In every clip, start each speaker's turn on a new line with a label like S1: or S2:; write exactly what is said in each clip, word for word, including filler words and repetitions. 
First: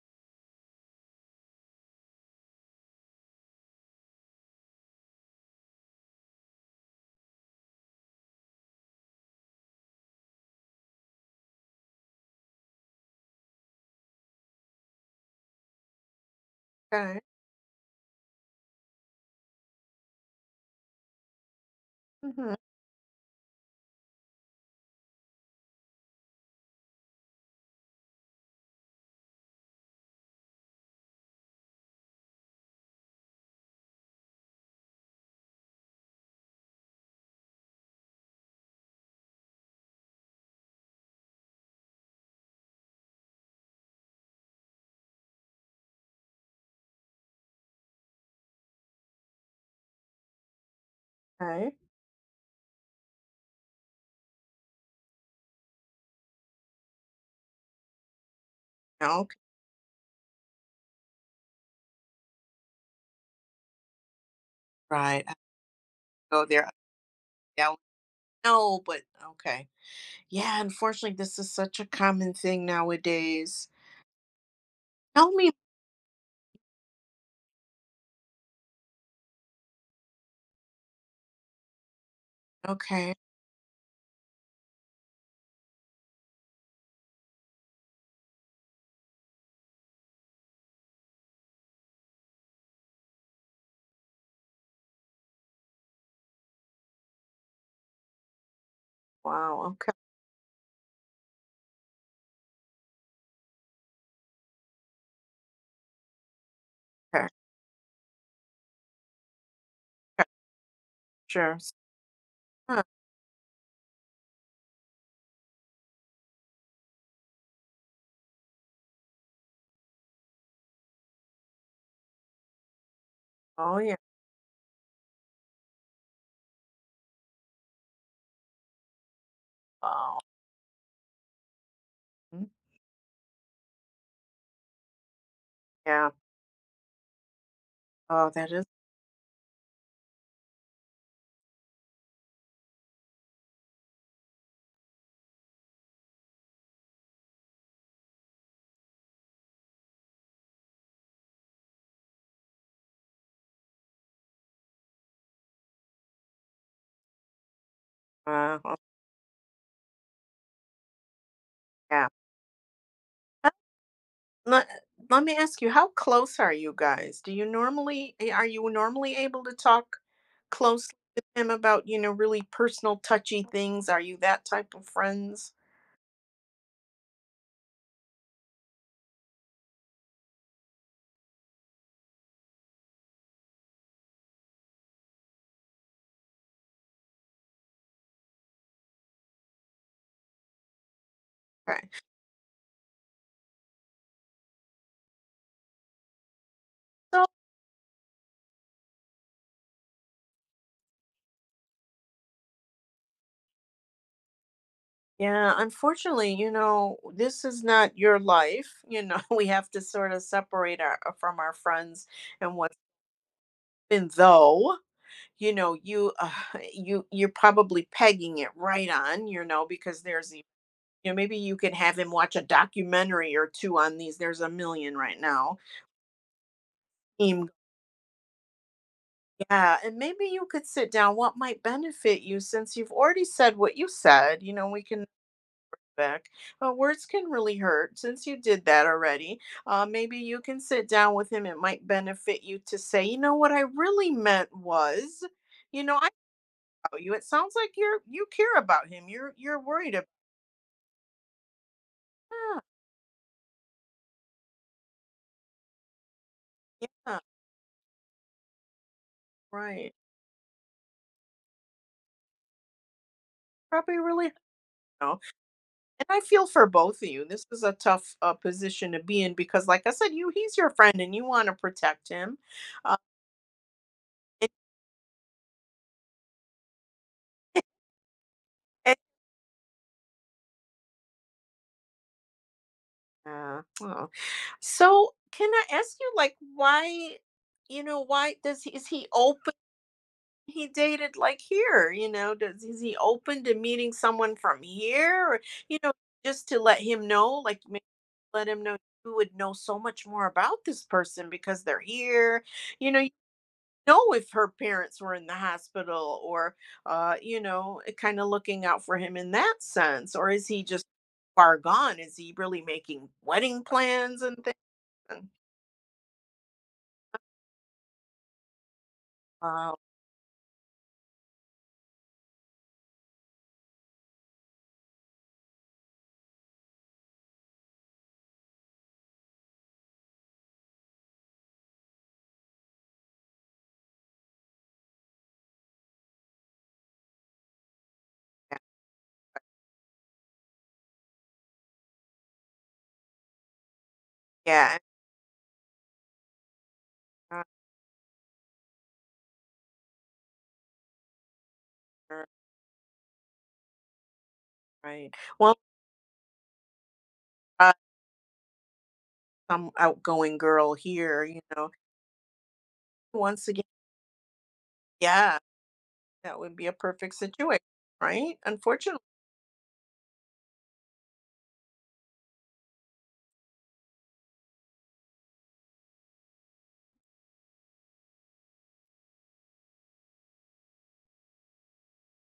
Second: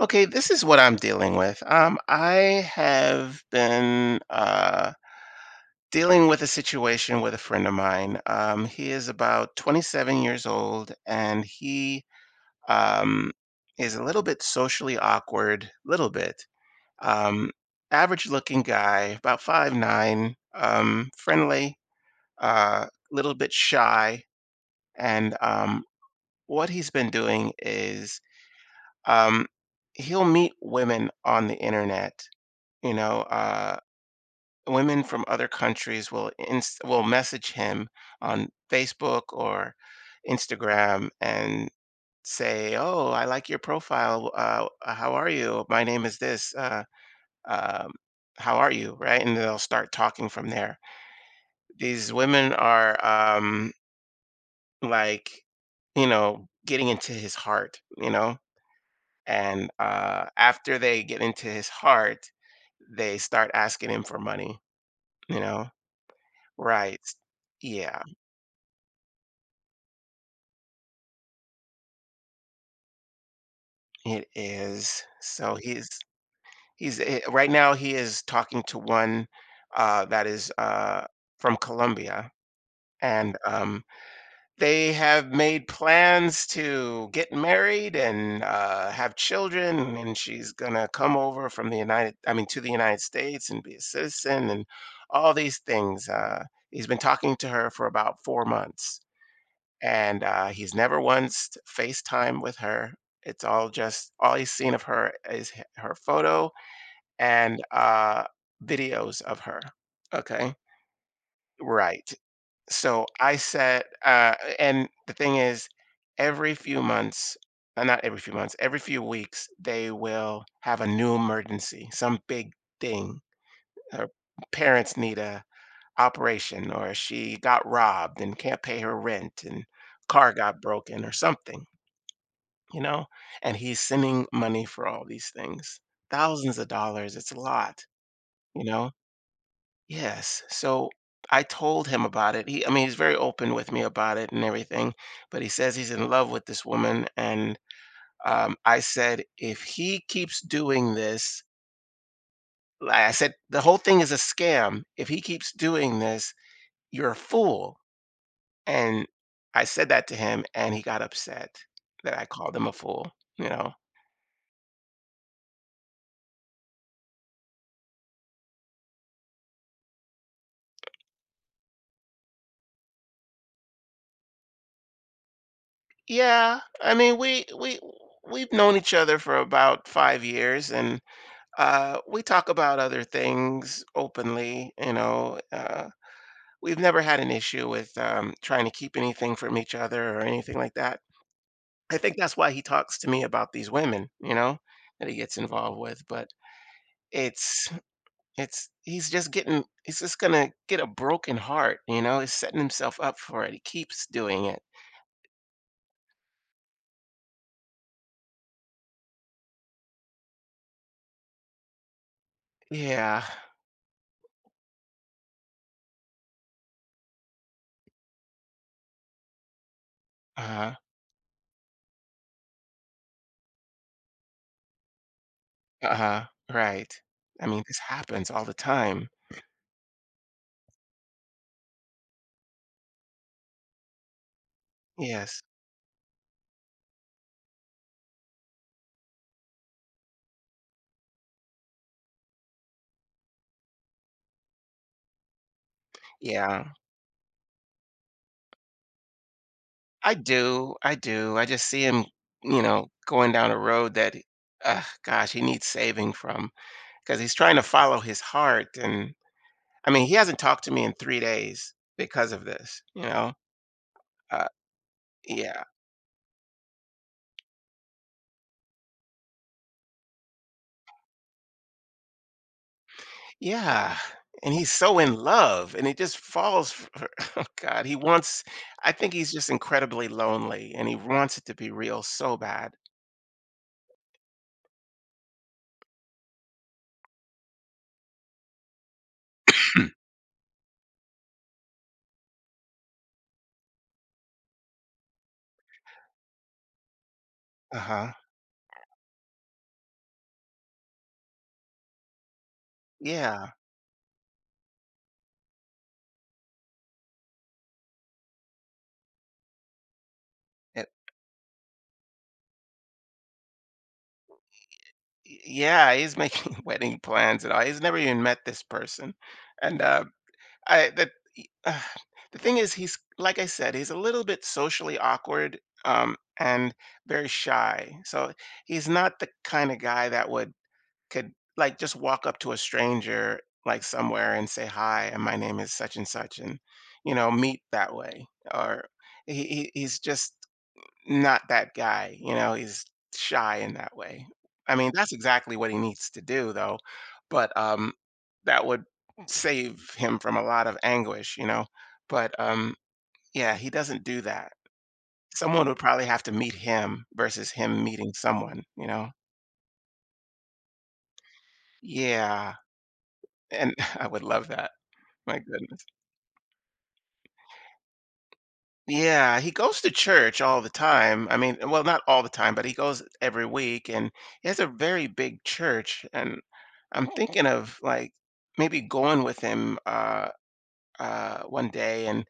S1: Okay, this is what I'm dealing with. Um, I have been uh, dealing with a situation with a friend of mine. Um, he is about twenty-seven years old, and he um, is a little bit socially awkward, little bit.
S2: Okay.
S1: Um, Average-looking guy, about five nine. Um, friendly,
S2: Mhm.
S1: uh, little bit shy, and um, what he's been doing is um, he'll meet women on the internet. You know, uh, Women from other countries will inst- will message him on Facebook or Instagram and say, "Oh, I like your profile. Uh, how are you? My name is this. Uh, um, how are you?" Right, and they'll start talking from there.
S2: Okay.
S1: These women are, um, like, you know, getting into his heart. You know,
S2: Okay.
S1: and uh, after they get into his heart, they start asking him for money.
S2: Right. I
S1: You know.
S2: go there.
S1: Right.
S2: Yeah.
S1: Yeah,
S2: No, but okay. Yeah. Unfortunately, this is such a common thing nowadays.
S1: it is.
S2: Tell me.
S1: So he's he's eh, right now he is talking to one, uh, that is uh, from Colombia,
S2: Okay.
S1: and um, they have made plans to get married and uh, have children. And she's gonna come over from the United, I mean, to the United States and be a citizen and all these things. Uh, he's been talking to her for about four months.
S2: Wow. Okay.
S1: And uh, he's never once FaceTime with her. It's all just all he's seen of her is h- her photo
S2: Okay.
S1: and uh, videos of her.
S2: Okay.
S1: Okay,
S2: Sure. s-
S1: right.
S2: huh,
S1: So I said, uh, and the thing is, every few months, uh, not every few months, every few weeks, they will have a new emergency, some big thing.
S2: Oh yeah.
S1: Her parents need a operation, or she got robbed and can't pay her rent, and
S2: Wow.
S1: car got broken, or something,
S2: Mm,
S1: you know? And he's sending money for all these things.
S2: yeah.
S1: Thousands of dollars, it's a lot,
S2: Oh, that
S1: you
S2: is.
S1: know? Yes. So I told him about it. He I mean, he's very open with me about it and everything, but he says he's in love with this woman and, um, I said if he keeps doing this, like I said, the whole thing is a scam. If he keeps doing this, you're a fool.
S2: Uh, oh,
S1: And I said that to him and he got upset
S2: yeah.
S1: that I called him a fool, you
S2: Uh,
S1: know?
S2: Let, let me ask you, how close are you guys? Do you normally eh, Are you normally able to talk closely with him about, you know, really personal, touchy things? Are you that type of friends?
S1: Yeah, I mean, we we we've known each other for about five years, and uh, we talk about other things openly. You know, uh, we've never had an issue with, um, trying to keep anything from each other or anything like that.
S2: Okay.
S1: I think that's why he talks to me about these women, you know, that he gets involved with. But
S2: So,
S1: it's it's he's just getting he's just gonna get a broken heart, you know. He's setting himself up for it. He keeps doing it.
S2: yeah, unfortunately, you know, this is not your life. You know, we have to sort of separate our uh, from our friends and what's
S1: Yeah.
S2: been though, you know, you uh, you you're probably pegging it right on, you know, because there's e-
S1: Uh-huh.
S2: you know, maybe you could have him watch a documentary or two on these. There's a million right now.
S1: Uh-huh, right. I
S2: Him-
S1: mean, this happens all the time.
S2: Yeah, and maybe you could sit down. What might benefit you since you've already said what you said? You know, we can
S1: Yes.
S2: back. Uh, words can really hurt. Since you did that already, uh, maybe you can sit down with him. It might benefit you to say, you know, what I really meant was, you know, I
S1: Yeah.
S2: about you. It sounds like you're you care about him. You're you're worried about.
S1: I do, I do. I just see him,
S2: Yeah,
S1: you know, going down a road that, ugh, gosh, he needs saving from
S2: yeah,
S1: because he's trying to follow his heart, and, I
S2: right.
S1: mean, he hasn't talked to me in three days because of this, you know?
S2: Probably really.
S1: Uh,
S2: No.
S1: yeah.
S2: And I feel for both of you. This is a tough uh, position to be in because, like I said, you he's your friend and you want to protect him. Uh,
S1: Yeah, and he's so in love, and he just falls for oh god, he wants I think he's just incredibly lonely, and he wants it to be real so bad.
S2: Yeah. Wow. So can I ask you, like, why you know why does he is he open he dated like here, you know, does is he open to meeting someone from here, or you know just to let him know, like, maybe
S1: Uh-huh.
S2: let him know you would know so much more about this person because they're here. You know, you
S1: Yeah.
S2: know if her parents were in the hospital, or uh you know, kind of looking out for him in that sense, or is he just
S1: And
S2: far gone? Is he really making wedding plans and things? And
S1: yeah, he's making wedding plans and all. He's never even met this person,
S2: oh,
S1: and, uh, I that y uh, the thing is he's like I said, he's a little bit socially awkward, um, and very shy, so he's not the kinda guy that would, could, like, just walk up to a stranger, like, somewhere and say, "Hi, and my name is such and such," and, you know, meet that way,
S2: yeah,
S1: or he he he's just not that guy, you know, he's shy in that way. I
S2: yeah,
S1: mean, that's exactly what he needs to do though,
S2: and,
S1: but um that would save him from a lot of anguish, you know.
S2: uh,
S1: But um yeah, he doesn't do that.
S2: right. Well,
S1: Someone would probably have to meet him versus
S2: uh,
S1: him meeting someone, you know.
S2: some outgoing girl here, you know.
S1: Yeah,
S2: Once again,
S1: and I would love that.
S2: yeah,
S1: My goodness.
S2: that would be a perfect situation, right? Unfortunately,
S1: Yeah, he goes to church all the time. I mean, well, not all the time, but he goes every week and he has a very big church. And I'm thinking of, like, maybe going with him uh uh one day and,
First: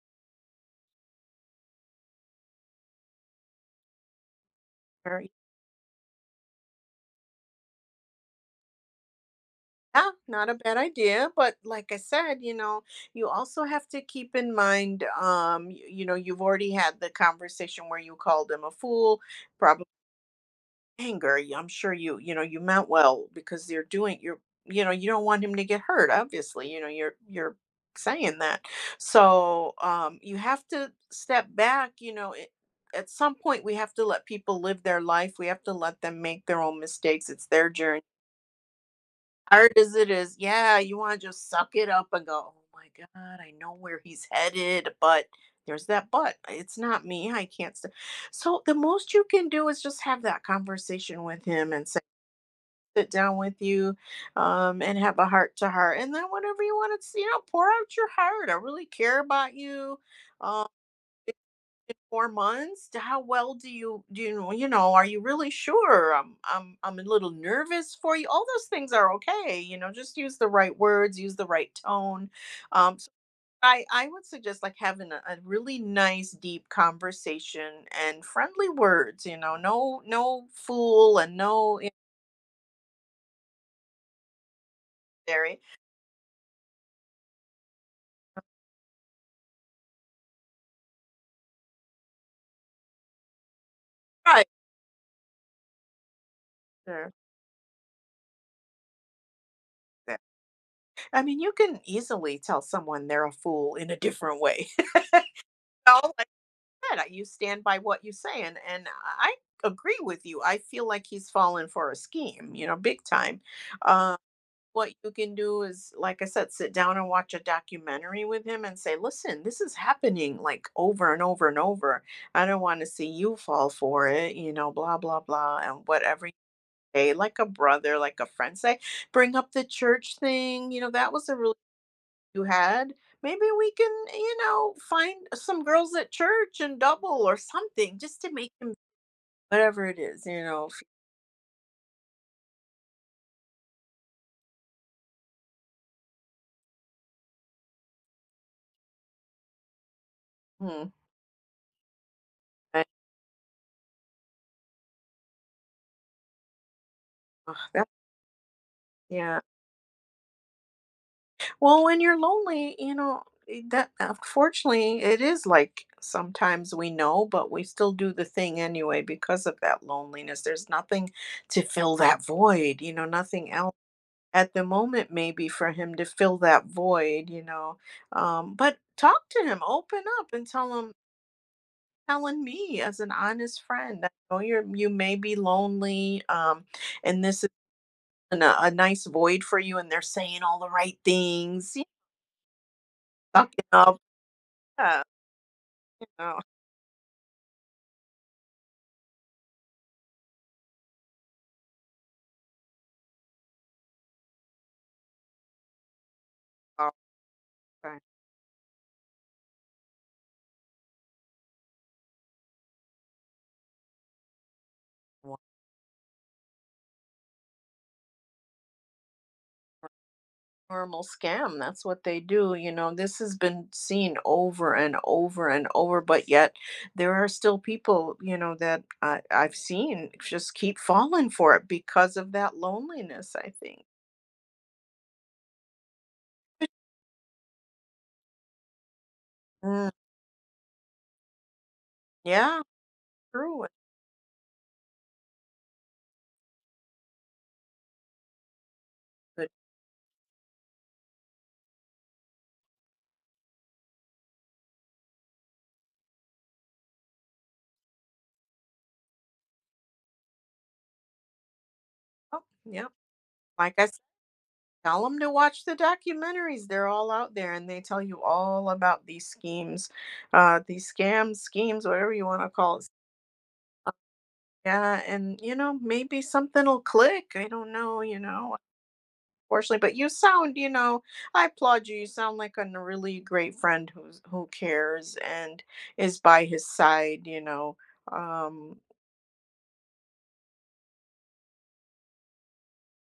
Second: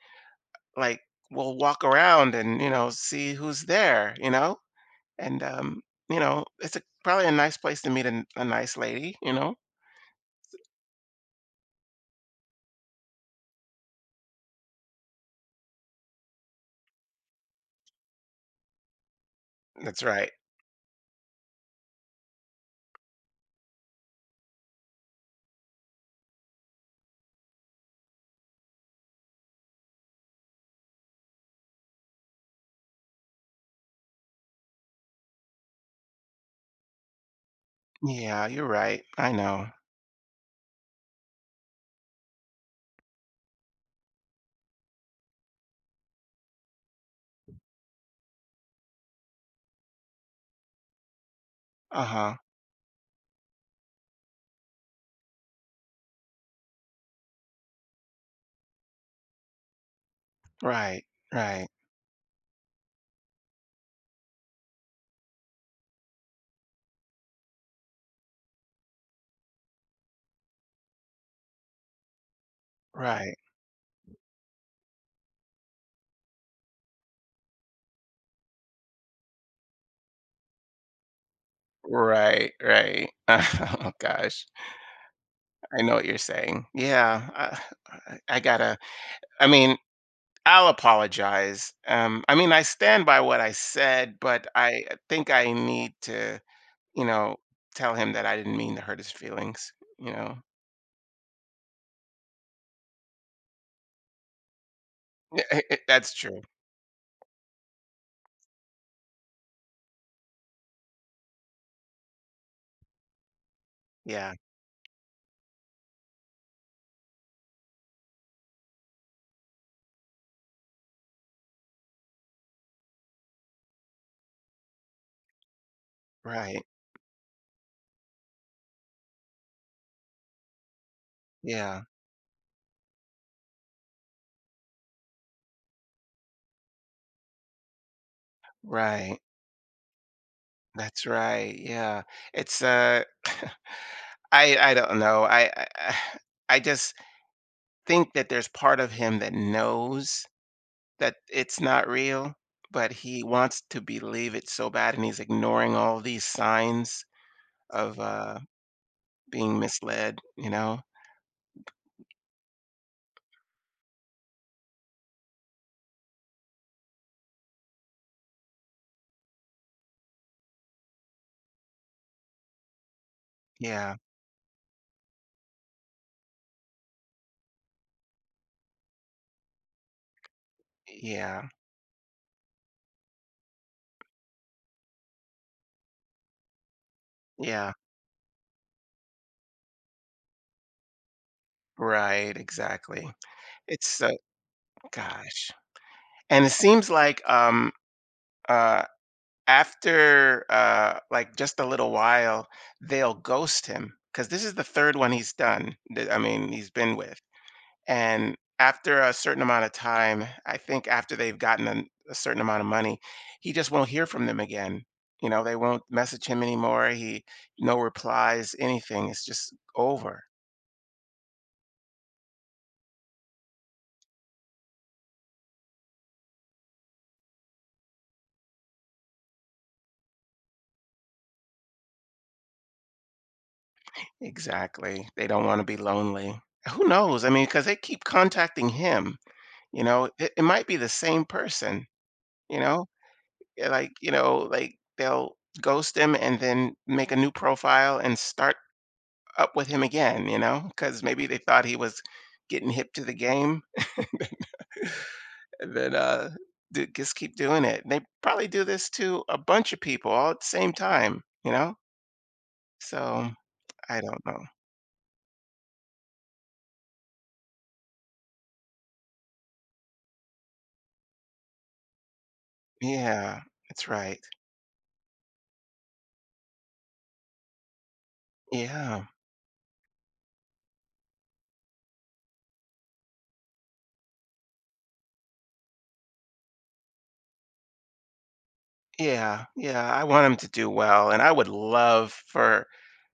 S1: like, we'll walk around and, you know, see who's there, you know?
S2: or-
S1: And, um, you know, it's a, probably a nice place to meet a, a nice lady, you know?
S2: yeah, not a bad idea. But like I said, you know, you also have to keep in mind, um, you, you know, you've already had the conversation where you called him a fool, probably
S1: That's right.
S2: anger, y I'm sure you you know, you meant well, because you're doing you're you know, you don't want him to get hurt. Obviously, you know, you're you're saying that. So, um, you have to step back. You know, it At some point, we have to let people live their life. We have to let them make their own mistakes. It's their journey.
S1: Yeah, you're right. I know.
S2: Hard as it is, yeah, you wanna just suck it up and go, "Oh my god, I know where he's headed, but" there's that "but." It's not me, I can't st" So, the most you can do is just have that conversation with him and say,
S1: Uh-huh.
S2: sit down with you, um, and have a heart to heart. And then whenever you want to, you know, pour out your heart. I really care about you. Um,
S1: Right.
S2: in
S1: Right.
S2: four months, how well do you do? You, you know, are you really sure? I'm I'm I'm a little nervous for you. All those things are okay. You know, just use the right words, use the right tone. Um, so
S1: Right.
S2: I, I would suggest like having a, a really nice deep conversation and friendly words, you know no no fool, and no you know,
S1: Right, right. Oh gosh,
S2: dairy,
S1: I know what you're saying. Yeah, I, I I gotta. I mean, I'll apologize. Um, I mean, I stand by what I said,
S2: right,
S1: but I think I need to, you
S2: sure.
S1: know, tell him that I didn't mean to hurt his feelings. You know,
S2: I mean, you can easily tell someone they're a fool in a different way. Oh,
S1: that's
S2: like
S1: true.
S2: I said, you stand by what you say, and and I agree with you. I feel like he's fallen for a scheme, you know, big time. Uh,
S1: Yeah,
S2: what you can do is, like I said, sit down and watch a documentary with him and say, "Listen, this is happening like over and over and over. I don't want to see you fall for it, you know, blah blah blah, and whatever." You
S1: right.
S2: say, like a brother, like a friend, say, bring up the church thing. You know, that was a really
S1: Yeah,
S2: you had, maybe we can, you know, find some girls at church and double or something just to make him
S1: right.
S2: whatever it is, you know. f-
S1: That's right. Yeah, it's uh, I I don't know. I I, I I just think that there's part of him that knows
S2: Hmm.
S1: that it's not real,
S2: I-
S1: but he wants to believe it so bad, and he's ignoring all these signs
S2: Ugh, that,
S1: of, uh,
S2: yeah.
S1: being misled, you know?
S2: Well, when you're lonely, you know, i- that, unfortunately, it is. Like, sometimes we know, but we still do the thing anyway because of that loneliness. There's nothing to fill that void, you know, nothing else
S1: Yeah,
S2: at the moment maybe for him to fill that void you know um, But talk to him, open up and tell him,
S1: yeah,
S2: telling me as an honest friend, I know you're you may be lonely, um, and this is
S1: yeah.
S2: an, a, a nice void for you, and they're saying all the right things, you
S1: Right, exactly.
S2: know, sucking
S1: It's
S2: up,
S1: so
S2: yeah,
S1: gosh.
S2: you know,
S1: And it seems like, um, uh, after, uh, like, just a little while, they'll ghost him because this is the third one he's done that, I mean, he's
S2: all
S1: been with.
S2: kind
S1: And after a certain amount of time, I think after they've gotten an- a certain amount of money, he just won't hear from them again. You
S2: of
S1: know, they won't message him anymore. He No replies, anything. It's just over.
S2: normal scam. That's what they do. You know, this has been seen over and over and over, but yet there are still people, you know, that I, I've seen just keep falling for it because of that loneliness, I think.
S1: Exactly. They don't want to be lonely. Who knows? I mean, because they keep contacting him. You
S2: Mm,
S1: know, it, it might be the same person. You
S2: yeah,
S1: know,
S2: true.
S1: yeah, like you know, like they'll ghost him and then make a new profile and start
S2: Good.
S1: up with him again, you know, because maybe they thought he was getting hip to the game. That uh, d- just keep doing it. They probably do this to a bunch of people all at the same time, you know.
S2: Oh, yeah.
S1: So
S2: Like I
S1: I don't know.
S2: Tell them to watch the documentaries. They're all out there and they tell you all about these schemes, uh, these scams, schemes, whatever you want to call it.
S1: Yeah, that's right.
S2: Yeah, and you know, maybe something will click. I don't know, you know,
S1: Yeah,
S2: unfortunately. But you sound, you know, I applaud you. You sound like a n- really great friend who's who cares and is by his side, you know. Um,
S1: yeah, yeah. I want him to do well, and I would love for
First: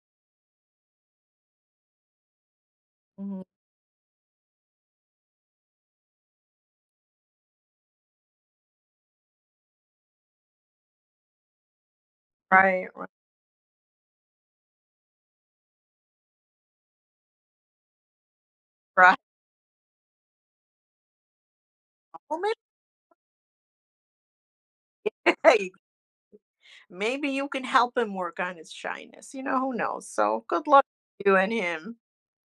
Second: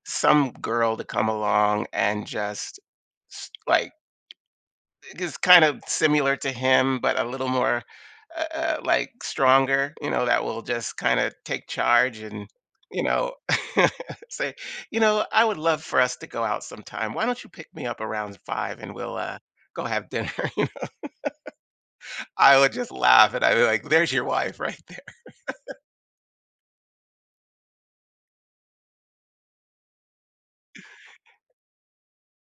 S1: some girl to come along and just
S2: mhm.
S1: s- like is kind of similar to him, but a little more, uh, uh, like, stronger, you know, that will just kinda take charge and,
S2: Right,
S1: you
S2: right,
S1: know, say, "You know, I would love for us to go out sometime. Why don't you pick me up around five and we'll,
S2: right.
S1: uh, go have dinner?" You know?
S2: Well, maybe,
S1: I would just laugh, and I'd be like, "There's your wife right there."
S2: hey, maybe you can help him work on his shyness, you know, who knows? So good luck to you and him.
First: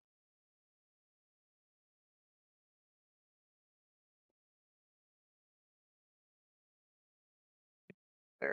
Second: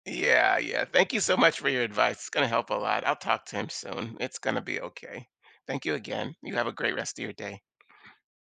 S1: Yeah, yeah. Thank you so much for your advice. It's gonna help a lot. I'll talk to him soon. It's gonna be okay. Thank you again. You have a great rest of your day.
S2: Sure.